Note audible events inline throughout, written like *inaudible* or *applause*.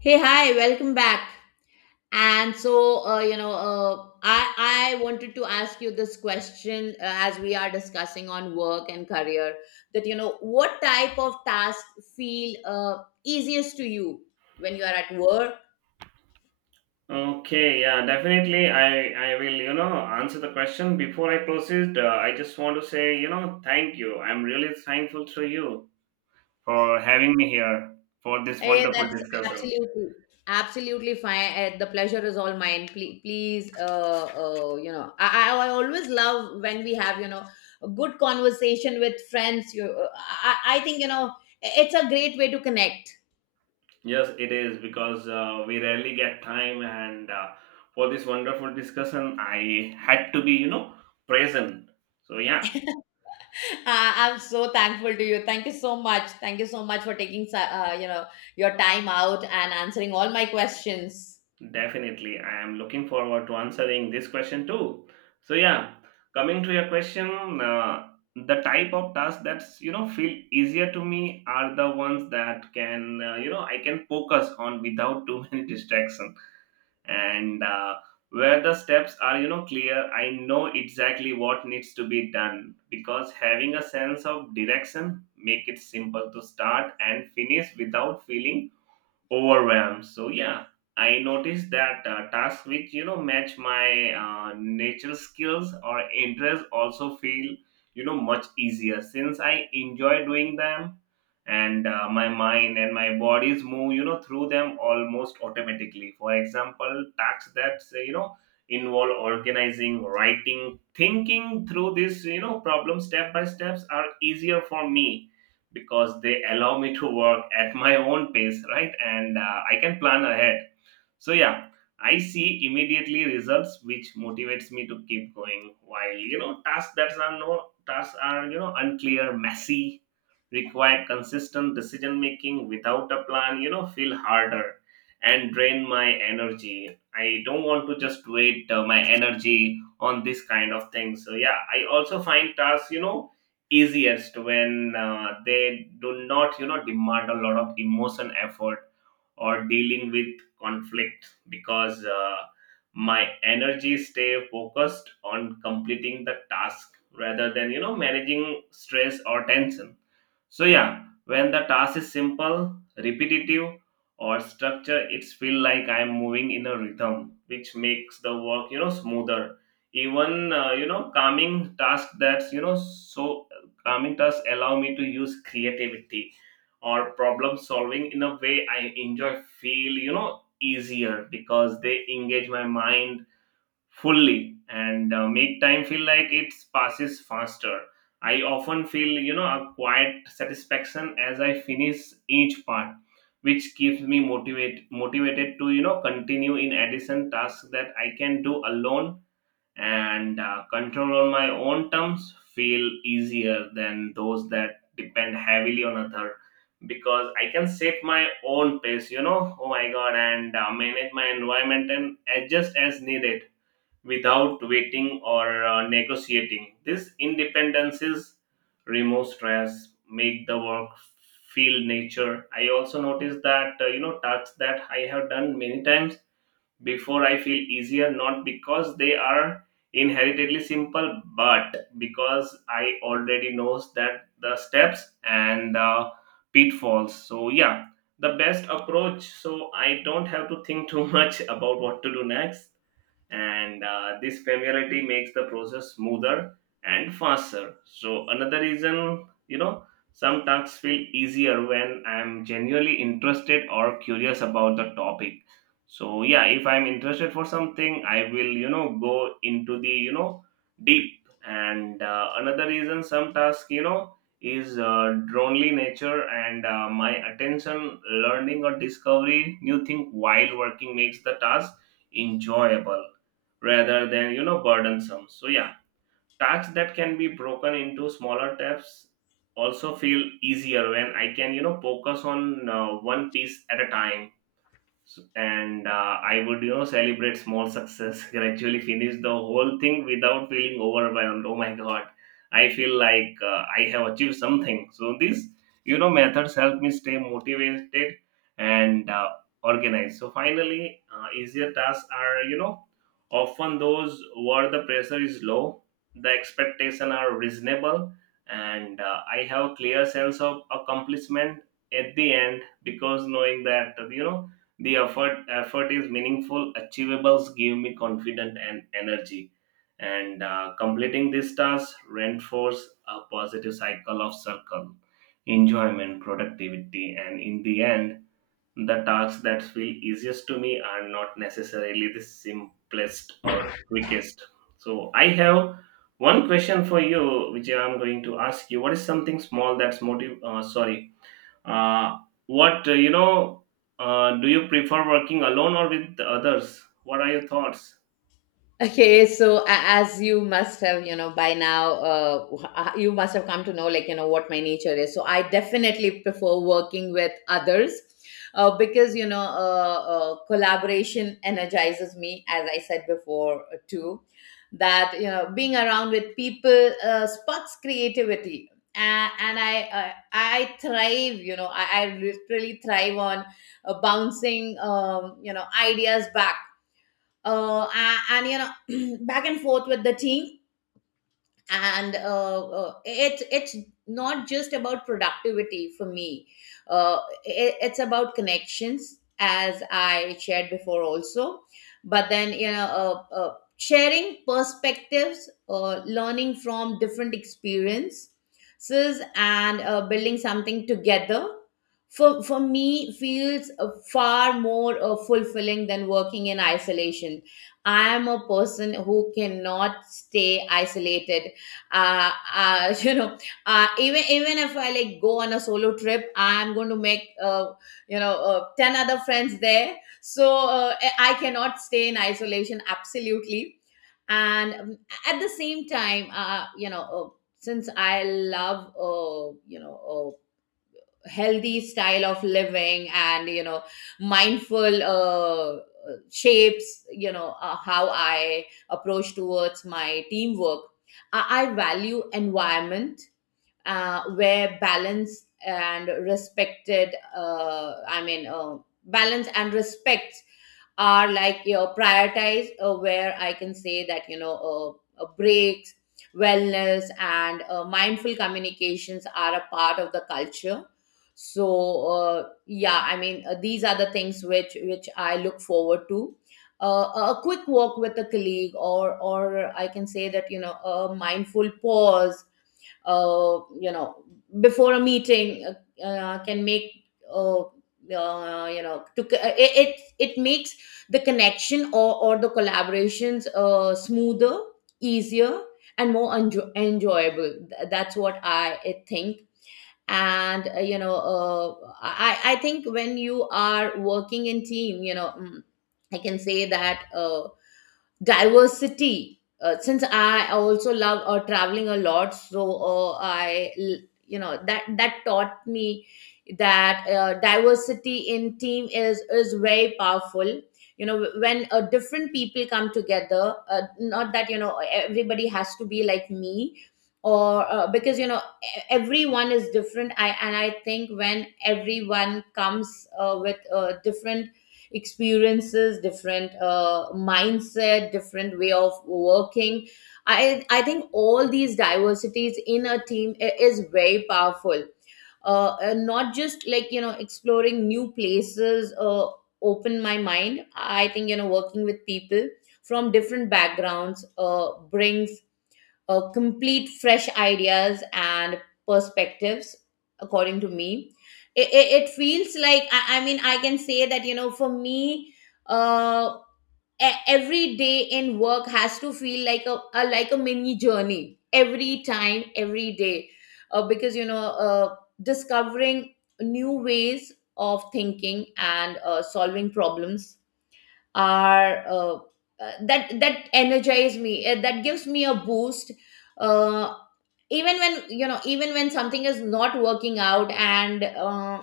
Hey, hi, welcome back. And so, you know, I wanted to ask you this question as we are discussing on work and career. What type of tasks feel easiest to you when you are at work? Okay, yeah, definitely. I will, answer the question. Before I proceed, I just want to say, thank you. I'm really thankful to you for having me here for this Hey, wonderful that's discussion. absolutely absolutely fine. The pleasure is all mine. Please, please, I always love when we have a good conversation with friends. I think it's a great way to connect. Yes, it is because we rarely get time, and for this wonderful discussion, I had to be, present. So yeah. I'm so thankful to you. Thank you so much. Thank you so much for taking, your time out and answering all my questions. Definitely. I am looking forward to answering this question too. So yeah, coming to your question, the type of tasks that's feel easier to me are the ones that can I can focus on without too many *laughs* distraction and where the steps are clear. I know exactly what needs to be done because having a sense of direction make it simple to start and finish without feeling overwhelmed. So yeah, I noticed that tasks which match my nature skills or interests also feel much easier since I enjoy doing them, and my mind and my bodies move through them almost automatically. For example, tasks that say, involve organizing, writing, thinking through this problem step by steps are easier for me because they allow me to work at my own pace, right? And I can plan ahead. So, yeah, I see immediately results, which motivates me to keep going. While tasks that are no tasks are unclear, messy, require consistent decision making without a plan feel harder and drain my energy. I don't want to just wait my energy on this kind of thing. So yeah, I also find tasks easiest when they do not demand a lot of emotion effort or dealing with conflict because my energy stay focused on completing the task rather than managing stress or tension. So yeah, when the task is simple, repetitive, or structure, it's feel like I'm moving in a rhythm, which makes the work smoother. Even you know calming task that's you know so Calming tasks allow me to use creativity or problem solving in a way I enjoy feel easier because they engage my mind fully and make time feel like it passes faster. I often feel a quiet satisfaction as I finish each part, which keeps me motivated to continue. In addition, tasks that I can do alone and control on my own terms feel easier than those that depend heavily on other, because I can set my own pace, oh my god, and manage my environment and adjust as needed without waiting or negotiating. This independences remove stress, make the work feel nature. I also noticed that tasks that I have done many times before I feel easier, not because they are inherently simple, but because I already knows that the steps and the pitfalls. So yeah, the best approach. So I don't have to think too much *laughs* about what to do next, and this familiarity makes the process smoother and faster. So another reason, some tasks feel easier when I'm genuinely interested or curious about the topic. So yeah, if I'm interested for something I will go into the deep. And another reason some task is dronely nature, and my attention learning or discovery new thing while working makes the task enjoyable rather than burdensome. So yeah, tasks that can be broken into smaller steps also feel easier when I can focus on one piece at a time. And I would celebrate small success, *laughs* gradually finish the whole thing without feeling overwhelmed. Oh my god, I feel like I have achieved something. So these methods help me stay motivated and organized. So finally, easier tasks are often those where the pressure is low, the expectation are reasonable, and I have clear sense of accomplishment at the end, because knowing that the effort is meaningful. Achievables give me confidence and energy. And completing this task reinforces a positive cycle of circle, enjoyment, productivity, and in the end, the tasks that feel easiest to me are not necessarily the simplest or quickest. So I have one question for you, which I'm going to ask you. What is something small that's motive? Sorry, uh, what do you prefer working alone or with others? What are your thoughts? Okay, so as you must have, you know, by now, you must have come to know, like, you know, what my nature is. So I definitely prefer working with others because, collaboration energizes me, as I said before, too. That, you know, being around with people sparks creativity. And I thrive, you know, I literally thrive on bouncing, ideas back and you know *clears throat* back and forth with the team and it's not just about productivity for me, uh, it's about connections as I shared before also. But then sharing perspectives, learning from different experiences and building something together for me feels far more fulfilling than working in isolation. I am a person who cannot stay isolated, uh, uh *laughs* you know even even if I like go on a solo trip, I'm going to make 10 other friends there. So I cannot stay in isolation absolutely. And at the same time, since I love healthy style of living, and you know, mindful shapes how I approach towards my teamwork, I value environment where balance and respected, balance and respect are, like you know, prioritized, where I can say that breaks, wellness and mindful communications are a part of the culture. So yeah, I mean, these are the things which I look forward to: a quick walk with a colleague, or I can say that, you know, a mindful pause uh, you know before a meeting, can make, it it makes the connection or the collaborations smoother, easier and more enjoyable. That's what I think. And I think when you are working in team, you know, I can say that diversity, since I also love traveling a lot, so you know, that taught me that diversity in team is very powerful. You know, when different people come together, not that you know everybody has to be like me or because you know everyone is different. I And I think when everyone comes with different experiences, different mindset, different way of working, I think all these diversities in a team is very powerful. Not just like you know exploring new places open my mind. I think, you know, working with people from different backgrounds brings complete fresh ideas and perspectives. According to me, it feels like I mean, I can say that you know, for me, uh, every day in work has to feel like a like a mini journey, every time, every day, because you know discovering new ways of thinking and solving problems are, that energize me, that gives me a boost, uh, even when you know, even when something is not working out, and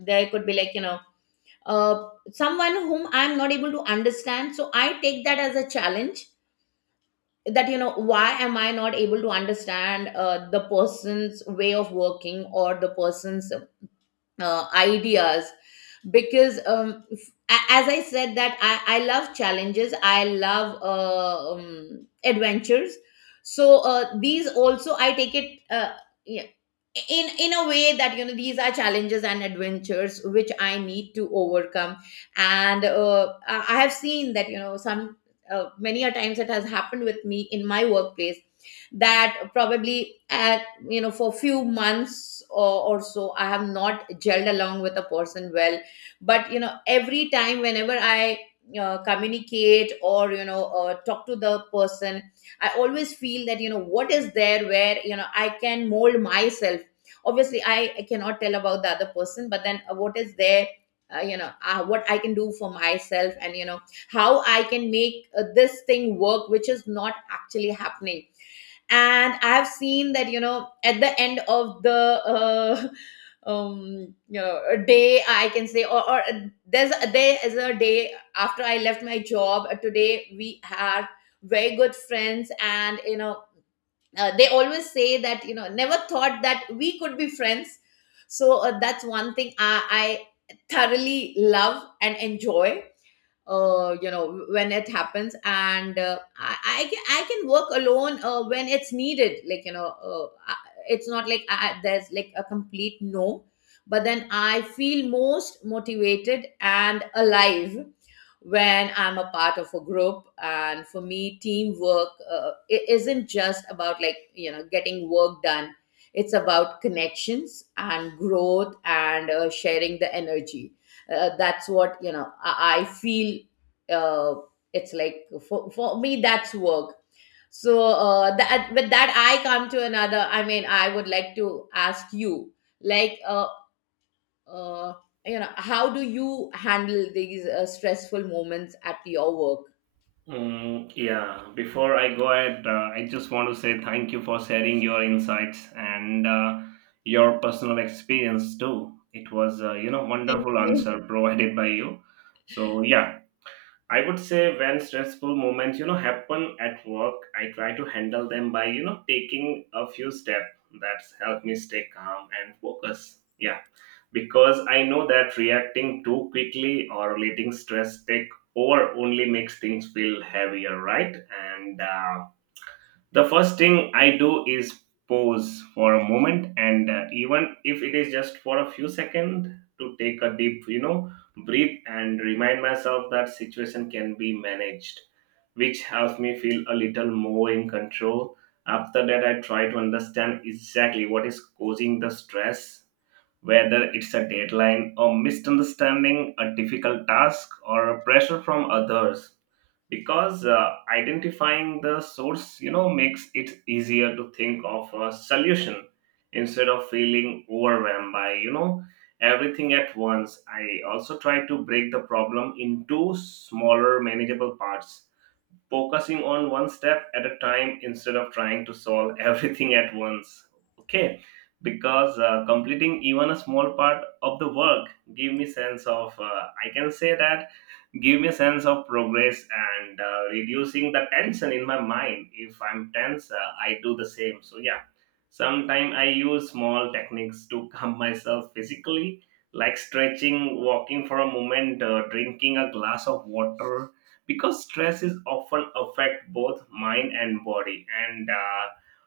there could be like you know someone whom I'm not able to understand, so I take that as a challenge, that you know why am I not able to understand the person's way of working, or the person's ideas, because as I said that I love challenges. I love adventures. So these also I take it, yeah, in a way that you know these are challenges and adventures which I need to overcome. And I have seen that, you know, some, many a times it has happened with me in my workplace, that probably at, you know, for few months or so, I have not gelled along with a person well. But you know, every time, whenever I communicate or you know talk to the person, I always feel that, you know, what is there where you know I can mold myself. Obviously I cannot tell about the other person, but then what is there, what I can do for myself, and you know, how I can make this thing work which is not actually happening. And I have seen that you know at the end of the *laughs* a day I can say, or there's there is a day after I left my job, today we are very good friends, and you know they always say that you know never thought that we could be friends. So that's one thing I thoroughly love and enjoy you know when it happens. And I can work alone when it's needed, like you know, it's not like there's like a complete no. But then I feel most motivated and alive when I'm a part of a group. And for me teamwork, it isn't just about like you know getting work done. It's about connections and growth and sharing the energy, that's what you know I feel. uh, it's like for me, that's work. So that with that I come to another, I mean, I would like to ask you, like uh, you know, how do you handle these stressful moments at your work? Mm, yeah, before I go ahead, I just want to say thank you for sharing your insights and your personal experience too. It was, Thank wonderful you. answer provided by you. So yeah, I would say when stressful moments, happen at work, I try to handle them by, taking a few steps that's helped me stay calm and focus. Yeah, because I know that reacting too quickly or letting stress take over only makes things feel heavier, right? And the first thing I do is pause for a moment, and even if it is just for a few seconds, to take a deep, breathe and remind myself that situation can be managed, which helps me feel a little more in control. After that, I try to understand exactly what is causing the stress, whether it's a deadline, a misunderstanding, a difficult task, or pressure from others. Because identifying the source, makes it easier to think of a solution instead of feeling overwhelmed by, everything at once. I also try to break the problem into smaller, manageable parts, focusing on one step at a time instead of trying to solve *laughs* everything at once. Okay, because completing even a small part of the work give me sense of I can say that give me sense of progress, and reducing the tension in my mind. If I'm tense, I do the same. So yeah, sometimes I use small techniques to *laughs* calm myself physically, like stretching, walking for a moment, drinking a glass of water, because stress is often affect both mind and body, and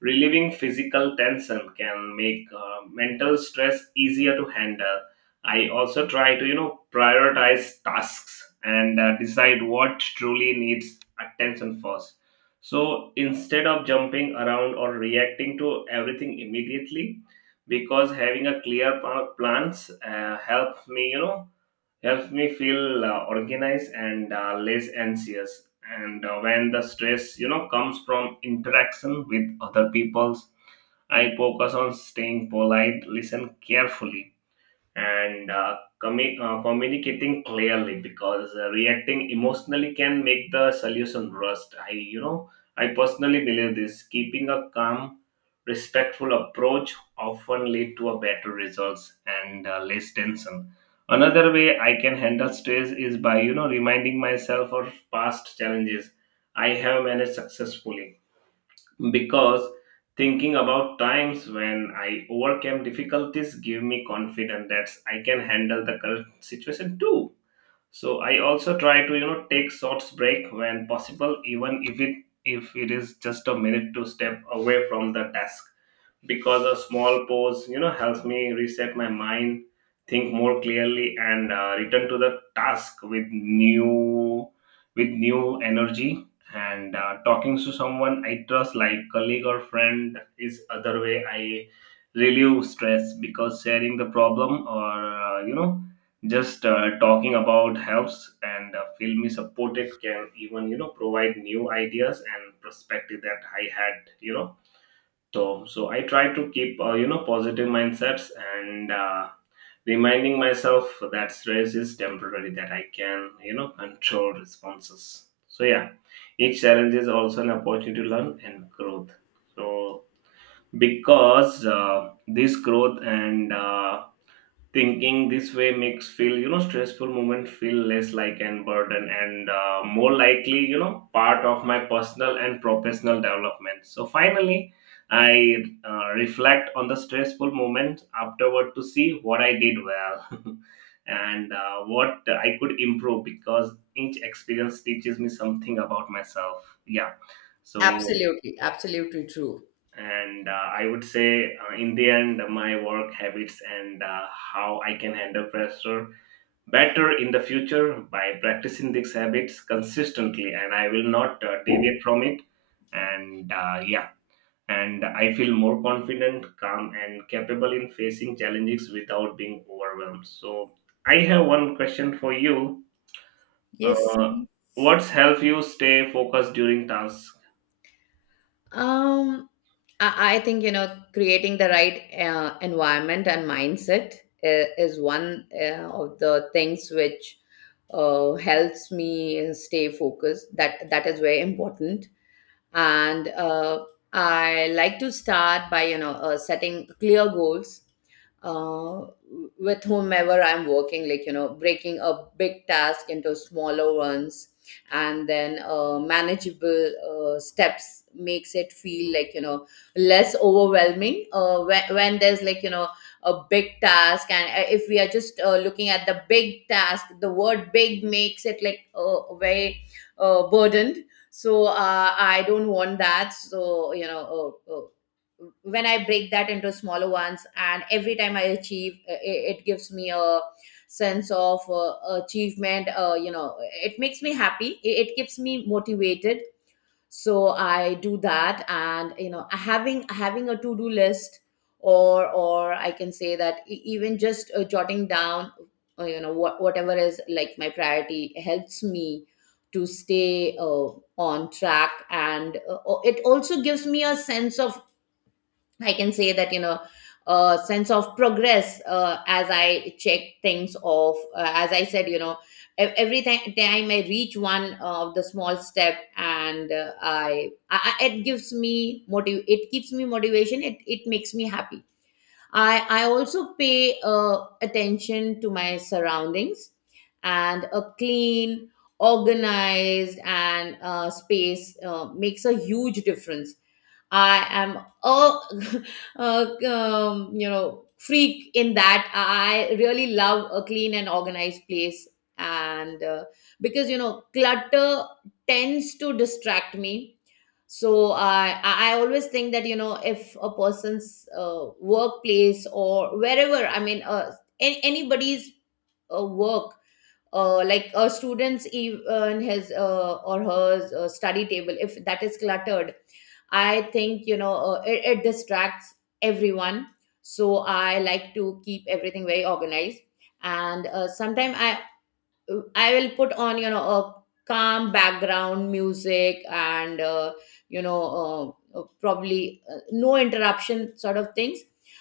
relieving physical tension can make mental stress easier to handle. I also try to, prioritize tasks and decide what truly needs attention first. So instead of jumping around or reacting to everything immediately, because having a clear pa- plans helps me, you know, helps me feel organized and less anxious. And when the stress, comes from interaction with other peoples, I focus on staying polite, listen carefully, and communicating clearly, because reacting emotionally can make the solution rust. I I personally believe this, keeping a calm respectful approach often lead to a better results and less tension. Another way I can handle stress is by reminding myself of past challenges I have managed successfully, because thinking about times when I overcame difficulties give me confidence that I can handle the current situation too. So I also try to take short break when possible, even if it is just a minute to step away from the task, because a small pause helps me reset my mind, think more clearly, and return to the task with new energy. And talking to someone I trust like colleague or friend is other way I relieve stress, because sharing the problem or just talking about helps, and feel me supported can even provide new ideas and perspective that I had, so, so I try to keep positive mindsets, and reminding myself that stress is temporary. That I can control responses. So yeah, each challenge is also an opportunity to learn and growth. So because this growth, and thinking this way makes feel stressful moment feel less like an burden, and more likely part of my personal and professional development. So finally, I reflect on the stressful moment afterward to see what I did well, *laughs* and what I could improve, because each experience teaches me something about myself, yeah. So, Absolutely absolutely true. and I would say in the end my work habits and how I can handle pressure better in the future by practicing these habits consistently, and I will not deviate from it. And yeah, and I feel more confident, calm, and capable in facing challenges without being overwhelmed. So I have one question for you. Yes. uh, what's help you stay focused during tasks? Um, I think you know creating the right environment and mindset is one of the things which helps me stay focused. That is very important. And I like to start by you know setting clear goals uh, with whomever I'm working, like you know, breaking a big task into smaller ones, and then manageable steps makes it feel like you know less overwhelming. When there's like you know a big task and if we are just looking at the big task, the word big makes it like very burdened. So I don't want that. So when I break that into smaller ones, and every time I achieve it gives me a sense of achievement, you know, it makes me happy, it keeps me motivated. So I do that. And you know, having a to do list, or I can say that even just jotting down you know what whatever is like my priority helps me to stay on track. And it also gives me a sense of, I can say that, you know, a sense of progress as I check things off. As I said, you know, time I reach one of the small step, and it gives me motive. It keeps me motivation. It makes me happy. I also pay attention to my surroundings, and a clean, organized, and space makes a huge difference. I am a, *laughs* a you know freak in that I really love a clean and organized place, and because you know clutter tends to distract me. So I always think that you know if a person's workplace, or wherever, I mean, anybody's work, like a student's, even his or her study table, if that is cluttered, I think you know it distracts everyone. So I like to keep everything very organized. And sometimes I will put on, you know, a calm background music, and, probably no interruption sort of things,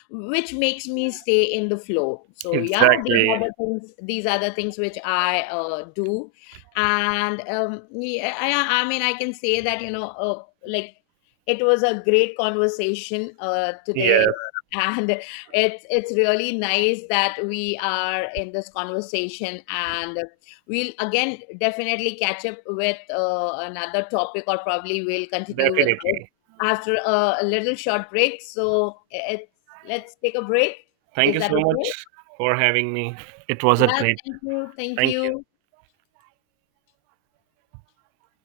which makes me stay in the flow. So yeah, these Exactly. are the things. These are the things which I do, and yeah, I mean, I can say that you know, like, it was a great conversation today, Yes, and it's really nice that we are in this conversation. And we'll again definitely catch up with another topic, or probably we'll continue with this definitely. after a little short break. So it's let's take a break. Thank Is you that so okay? much for having me. It was a Yeah. great. Thank you. Thank Thank you. you.